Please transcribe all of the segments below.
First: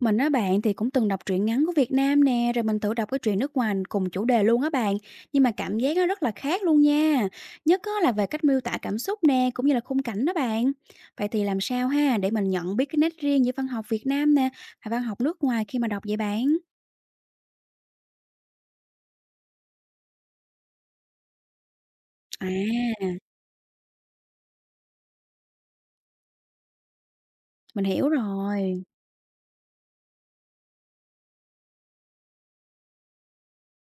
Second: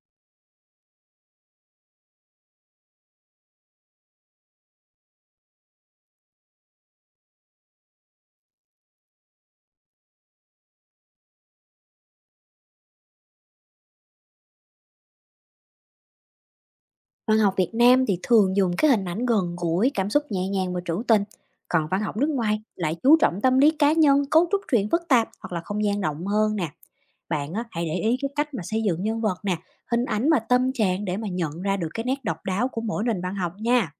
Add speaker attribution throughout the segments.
Speaker 1: Mình á bạn thì cũng từng đọc truyện ngắn của Việt Nam nè, rồi mình thử đọc cái truyện nước ngoài cùng chủ đề luôn á bạn. Nhưng mà cảm giác nó rất là khác luôn nha. Nhất á là về cách miêu tả cảm xúc nè, cũng như là khung cảnh đó bạn. Vậy thì làm sao ha để mình nhận biết cái nét riêng giữa văn học Việt Nam nè và văn học nước ngoài khi mà đọc vậy bạn?
Speaker 2: Văn học Việt Nam thì thường dùng cái hình ảnh gần gũi, cảm xúc nhẹ nhàng và trữ tình, còn văn học nước ngoài lại
Speaker 1: À,
Speaker 2: chú trọng tâm lý cá nhân, cấu trúc truyện phức tạp hoặc là không gian rộng hơn nè. Bạn á,
Speaker 1: mình
Speaker 2: hãy để
Speaker 1: hiểu
Speaker 2: ý cái cách mà xây
Speaker 1: rồi.
Speaker 2: dựng nhân vật nè, hình ảnh và tâm trạng để mà nhận ra được cái nét độc đáo của mỗi nền văn học nha.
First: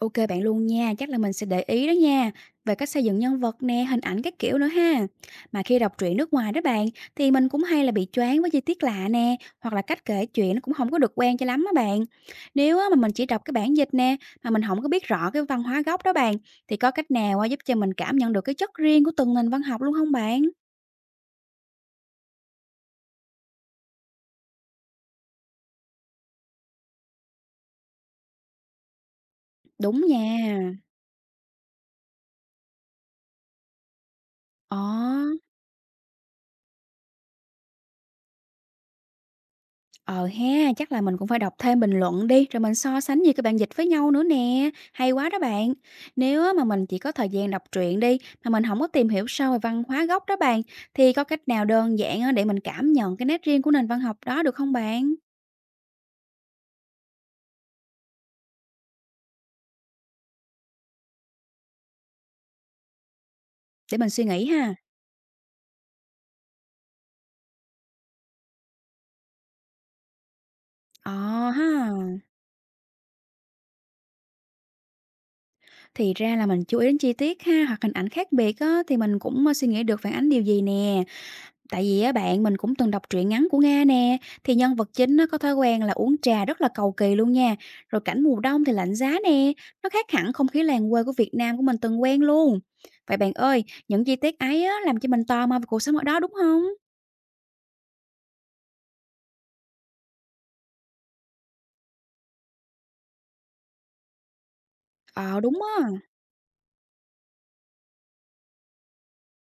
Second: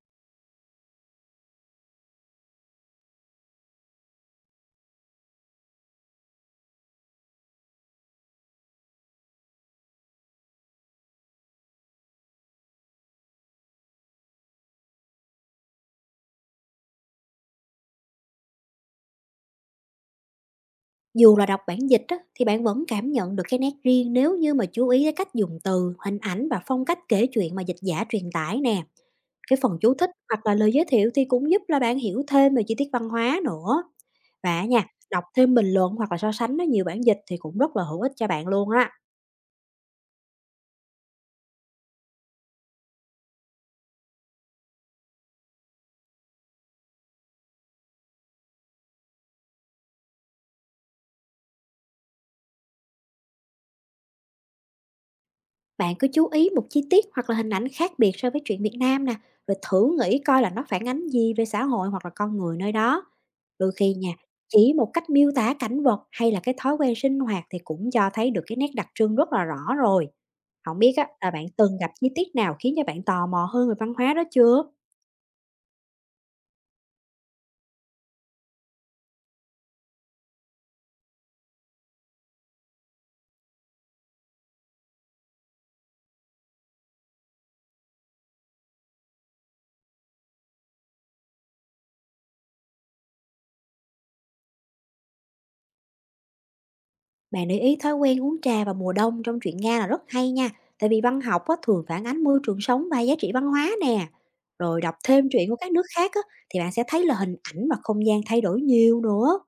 Speaker 1: Ok bạn luôn nha, chắc là mình sẽ để ý đó nha, về cách xây dựng nhân vật nè, hình ảnh các kiểu nữa ha. Mà khi đọc truyện nước ngoài đó bạn, thì mình cũng hay là bị choáng với chi tiết lạ nè, hoặc là cách kể chuyện nó cũng không có được quen cho lắm á bạn. Nếu á mà mình chỉ đọc cái bản dịch nè, mà mình không có biết rõ cái văn hóa gốc đó bạn, thì có cách nào á giúp cho mình cảm nhận được cái chất riêng của từng nền văn học luôn không bạn?
Speaker 2: Dù là đọc bản dịch á, thì bạn vẫn cảm nhận được cái nét riêng nếu như mà chú ý cái cách dùng từ, hình ảnh và phong cách kể chuyện mà dịch giả truyền tải nè. Cái phần chú
Speaker 1: Đúng
Speaker 2: thích
Speaker 1: nha.
Speaker 2: hoặc là lời giới thiệu thì cũng giúp là bạn hiểu thêm về chi tiết văn hóa nữa. Và á
Speaker 1: Ồ.
Speaker 2: nha, đọc thêm bình luận hoặc là so sánh với nhiều bản dịch thì cũng rất là hữu ích cho bạn luôn á.
Speaker 1: Ờ ha, chắc là mình cũng phải đọc thêm bình luận đi, rồi mình so sánh nhiều các bạn dịch với nhau nữa nè. Hay quá đó bạn. Nếu á mà mình chỉ có thời gian đọc truyện đi, mà mình không có tìm hiểu sâu về văn hóa gốc đó bạn, thì có cách nào đơn giản á để mình cảm nhận cái nét riêng của nền văn học đó được không bạn?
Speaker 2: Bạn cứ chú ý một chi tiết hoặc là hình ảnh khác biệt so với truyện Việt Nam nè, rồi thử nghĩ coi là nó phản ánh gì về xã hội hoặc là con người nơi đó. Đôi khi
Speaker 1: Để mình
Speaker 2: nha,
Speaker 1: suy nghĩ
Speaker 2: chỉ
Speaker 1: ha.
Speaker 2: một cách miêu tả cảnh vật hay là cái thói quen sinh hoạt thì cũng cho thấy được cái nét đặc trưng rất là rõ rồi. Không biết á,
Speaker 1: Ờ
Speaker 2: là bạn
Speaker 1: ha,
Speaker 2: từng gặp chi tiết nào khiến cho bạn tò mò hơn về văn hóa đó chưa?
Speaker 1: thì ra là mình chú ý đến chi tiết ha, hoặc hình ảnh khác biệt á, thì mình cũng suy nghĩ được phản ánh điều gì nè. Tại vì á bạn, mình cũng từng đọc truyện ngắn của Nga nè, thì nhân vật chính nó có thói quen là uống trà rất là cầu kỳ luôn nha. Rồi cảnh mùa đông thì lạnh giá nè, nó khác hẳn không khí làng quê của Việt Nam của mình từng quen luôn. Vậy bạn ơi, những chi tiết ấy á, làm cho mình tò mò về cuộc sống ở đó đúng không?
Speaker 2: Bạn để ý thói quen uống trà vào mùa đông trong truyện Nga là rất hay nha, tại vì văn học á, thường phản ánh môi trường sống và giá trị văn hóa nè. Rồi đọc thêm
Speaker 1: Ờ
Speaker 2: truyện của
Speaker 1: đúng
Speaker 2: các nước
Speaker 1: á,
Speaker 2: khác á, thì bạn sẽ thấy là hình ảnh và không gian thay đổi nhiều nữa.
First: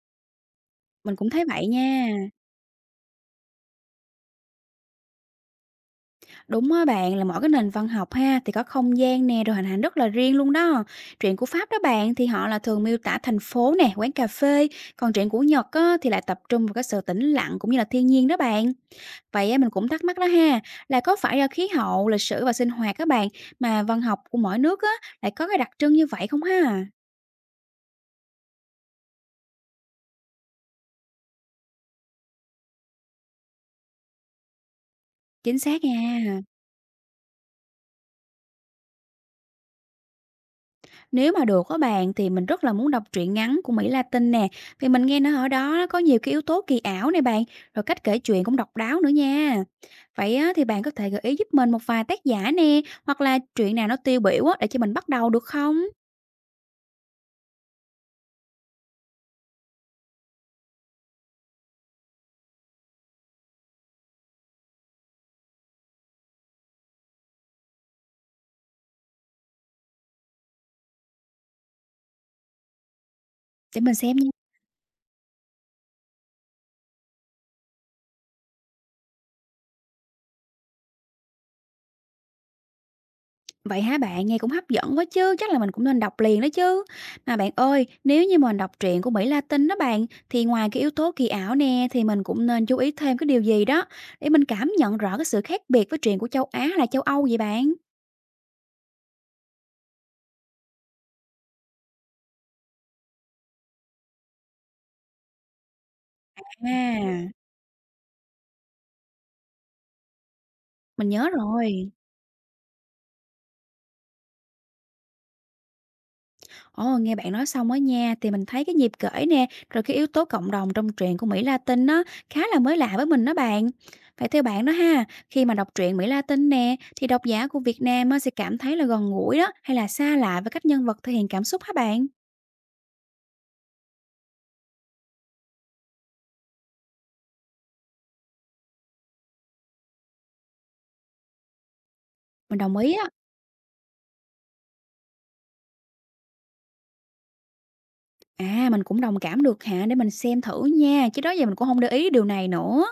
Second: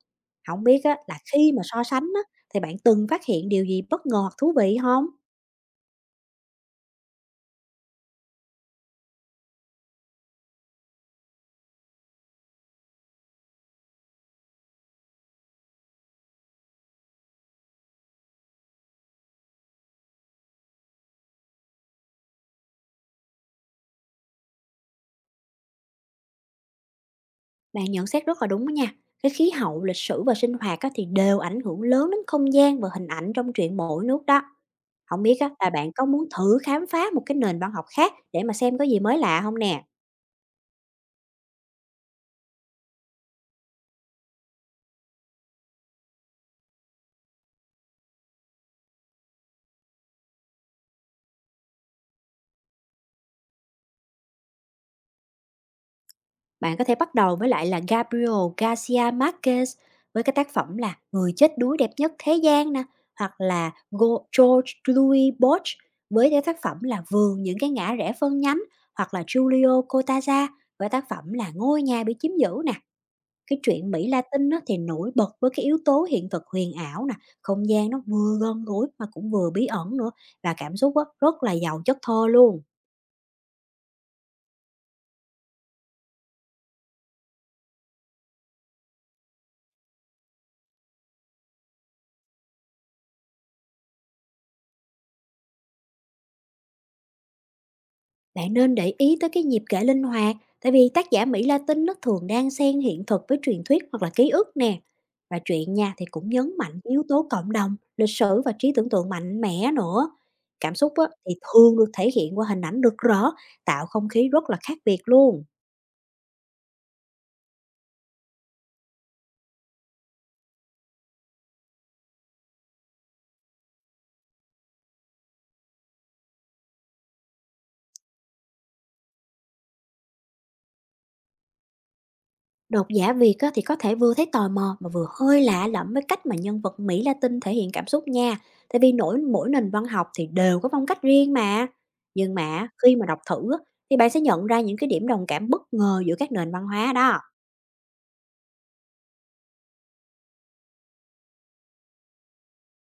Speaker 2: Không biết á,
Speaker 1: mình
Speaker 2: là
Speaker 1: cũng thấy
Speaker 2: khi mà
Speaker 1: vậy
Speaker 2: so
Speaker 1: nha.
Speaker 2: sánh á, thì bạn từng phát hiện điều gì bất ngờ hoặc thú vị không?
Speaker 1: Đúng á bạn, là mỗi cái nền văn học ha thì có không gian nè rồi hình ảnh rất là riêng luôn đó. Truyện của Pháp đó bạn thì họ là thường miêu tả thành phố nè, quán cà phê, còn truyện của Nhật á, thì lại tập trung vào cái sự tĩnh lặng cũng như là thiên nhiên đó bạn. Vậy á, mình cũng thắc mắc đó ha, là có phải do khí hậu, lịch sử và sinh hoạt các bạn mà văn học của mỗi nước á lại có cái đặc trưng như vậy không ha?
Speaker 2: Bạn nhận xét rất là đúng đó nha. Cái khí hậu, lịch sử và sinh hoạt á, thì đều ảnh hưởng lớn đến không gian và hình ảnh trong truyện mỗi nước đó. Không biết á,
Speaker 1: Chính
Speaker 2: là
Speaker 1: xác
Speaker 2: bạn có muốn
Speaker 1: nha.
Speaker 2: thử khám phá một cái nền văn học khác để mà xem có gì mới lạ không nè?
Speaker 1: Nếu mà được á bạn thì mình rất là muốn đọc truyện ngắn của Mỹ Latin nè, vì mình nghe nó ở đó nó có nhiều cái yếu tố kỳ ảo này bạn, rồi cách kể chuyện cũng độc đáo nữa nha. Vậy á, thì bạn có thể gợi ý giúp mình một vài tác giả nè, hoặc là truyện nào nó tiêu biểu á, để cho mình bắt đầu được không?
Speaker 2: Bạn có thể bắt đầu với lại là Gabriel Garcia Marquez với cái tác phẩm là Người chết đuối đẹp nhất thế gian nè, hoặc là George Louis Borch với cái tác phẩm là Vườn những cái ngã rẽ phân nhánh, hoặc là Julio Cortázar với tác phẩm là Ngôi nhà bị chiếm giữ nè. Cái
Speaker 1: Để
Speaker 2: truyện
Speaker 1: mình
Speaker 2: Mỹ
Speaker 1: xem.
Speaker 2: Latin á, thì nổi bật với cái yếu tố hiện thực huyền ảo nè, không gian nó vừa gần gũi mà cũng vừa bí ẩn nữa và cảm xúc á, rất là giàu chất thơ luôn.
Speaker 1: Vậy hả bạn? Nghe cũng hấp dẫn quá chứ, chắc là mình cũng nên đọc liền đó chứ. Mà bạn ơi, nếu như mình đọc truyện của Mỹ Latin đó bạn, thì ngoài cái yếu tố kỳ ảo nè, thì mình cũng nên chú ý thêm cái điều gì đó để mình cảm nhận rõ cái sự khác biệt với truyện của châu Á hay là châu Âu vậy bạn?
Speaker 2: Bạn nên để ý tới cái nhịp kể linh hoạt, tại vì tác giả Mỹ Latin nó thường đang xen hiện thực với truyền thuyết hoặc là ký ức nè. Và truyện nha thì cũng nhấn mạnh cái yếu tố
Speaker 1: À,
Speaker 2: cộng đồng, lịch sử và trí tưởng tượng mạnh mẽ nữa. Cảm xúc á,
Speaker 1: mình nhớ
Speaker 2: thì thường
Speaker 1: rồi.
Speaker 2: được thể hiện qua hình ảnh được rõ, tạo không khí rất là khác biệt luôn.
Speaker 1: Ồ, nghe bạn nói xong á nha, thì mình thấy cái nhịp cởi nè, rồi cái yếu tố cộng đồng trong truyện của Mỹ Latin nó khá là mới lạ với mình đó bạn. Vậy theo bạn đó ha, khi mà đọc truyện Mỹ Latin nè, thì độc giả của Việt Nam á, sẽ cảm thấy là gần gũi đó, hay là xa lạ với cách nhân vật thể hiện cảm xúc hả bạn?
Speaker 2: Độc giả Việt á, thì có thể vừa thấy tò mò mà vừa hơi lạ lẫm với cách mà nhân vật Mỹ Latin thể hiện cảm xúc nha. Tại vì mỗi nền văn học thì đều có phong cách riêng mà. Nhưng
Speaker 1: Mình
Speaker 2: mà
Speaker 1: đồng ý
Speaker 2: khi mà
Speaker 1: á.
Speaker 2: đọc thử á, thì bạn sẽ nhận ra những cái điểm đồng cảm bất ngờ giữa các nền văn hóa đó.
Speaker 1: À, mình cũng đồng cảm được hả? Để mình xem thử nha, chứ đó giờ mình cũng không để ý điều này nữa.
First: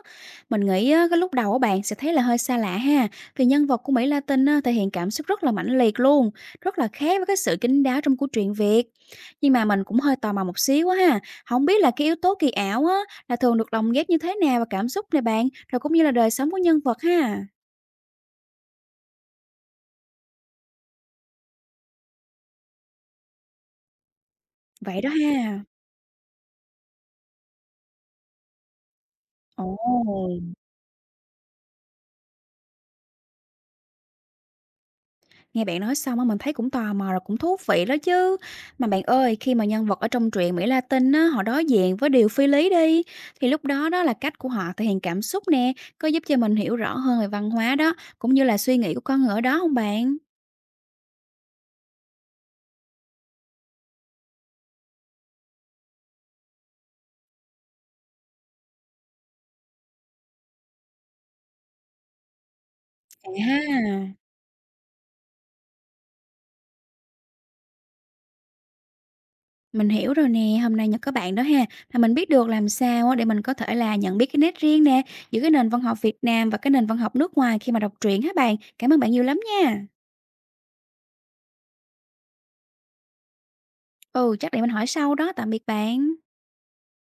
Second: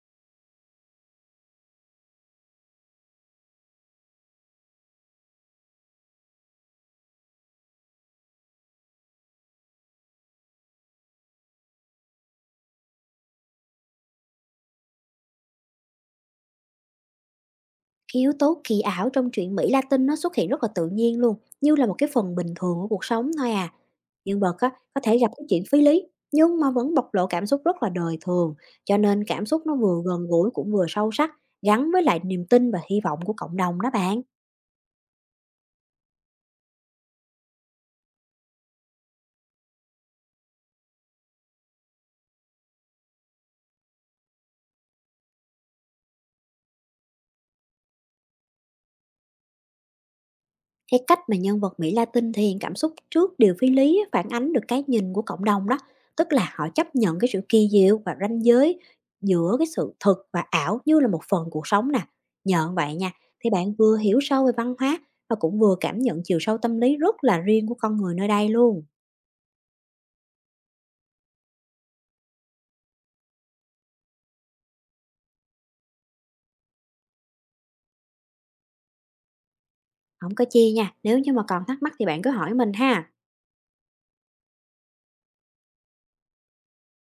Speaker 1: Mình nghĩ á, cái lúc đầu á bạn sẽ thấy là hơi xa lạ ha, vì nhân vật của Mỹ Latin á, thể hiện cảm xúc rất là mãnh liệt luôn, rất là khác với cái sự kín đáo trong của truyện Việt. Nhưng mà mình cũng hơi tò mò một xíu á ha, không biết là cái yếu tố kỳ ảo á, là thường được lồng ghép như thế nào vào cảm xúc này bạn, rồi cũng như là đời sống của nhân vật ha?
Speaker 2: Cái yếu tố kỳ ảo trong truyện Mỹ Latin nó xuất hiện rất là tự nhiên luôn, như là một cái phần bình thường của cuộc sống thôi à. Nhân vật á,
Speaker 1: Vậy
Speaker 2: có
Speaker 1: đó
Speaker 2: thể gặp cái chuyện
Speaker 1: ha.
Speaker 2: phi lý, nhưng mà vẫn bộc lộ cảm xúc rất là đời thường, cho nên cảm xúc
Speaker 1: Ồ!
Speaker 2: nó vừa gần gũi cũng vừa sâu sắc, gắn với lại niềm tin và hy vọng của cộng đồng đó bạn.
Speaker 1: Nghe bạn nói xong á, mình thấy cũng tò mò rồi cũng thú vị đó chứ. Mà bạn ơi, khi mà nhân vật ở trong truyện Mỹ Latin á, họ đối diện với điều phi lý đi, thì lúc đó đó là cách của họ thể hiện cảm xúc nè, có giúp cho mình hiểu rõ hơn về văn hóa đó, cũng như là suy nghĩ của con người ở đó không bạn?
Speaker 2: Cái cách mà nhân vật Mỹ Latin thể hiện cảm xúc trước điều phi lý á, phản ánh được cái nhìn của cộng đồng đó, tức là họ chấp nhận cái sự kỳ diệu và ranh giới giữa cái sự thực và ảo như là một phần cuộc sống nè. Nhờ vậy nha, thì bạn vừa
Speaker 1: À,
Speaker 2: hiểu sâu về văn hóa và cũng vừa cảm nhận chiều sâu tâm lý rất là riêng của con người nơi đây luôn.
Speaker 1: mình hiểu rồi nè, hôm nay nhờ các bạn đó ha, mà mình biết được làm sao á, để mình có thể là nhận biết cái nét riêng nè, giữa cái nền văn học Việt Nam và cái nền văn học nước ngoài khi mà đọc truyện hả bạn. Cảm ơn bạn nhiều lắm nha.
Speaker 2: Không có chia nha, nếu như mà còn thắc mắc thì bạn cứ hỏi mình ha.
Speaker 1: Ừ, chắc để mình hỏi sau đó, tạm biệt bạn.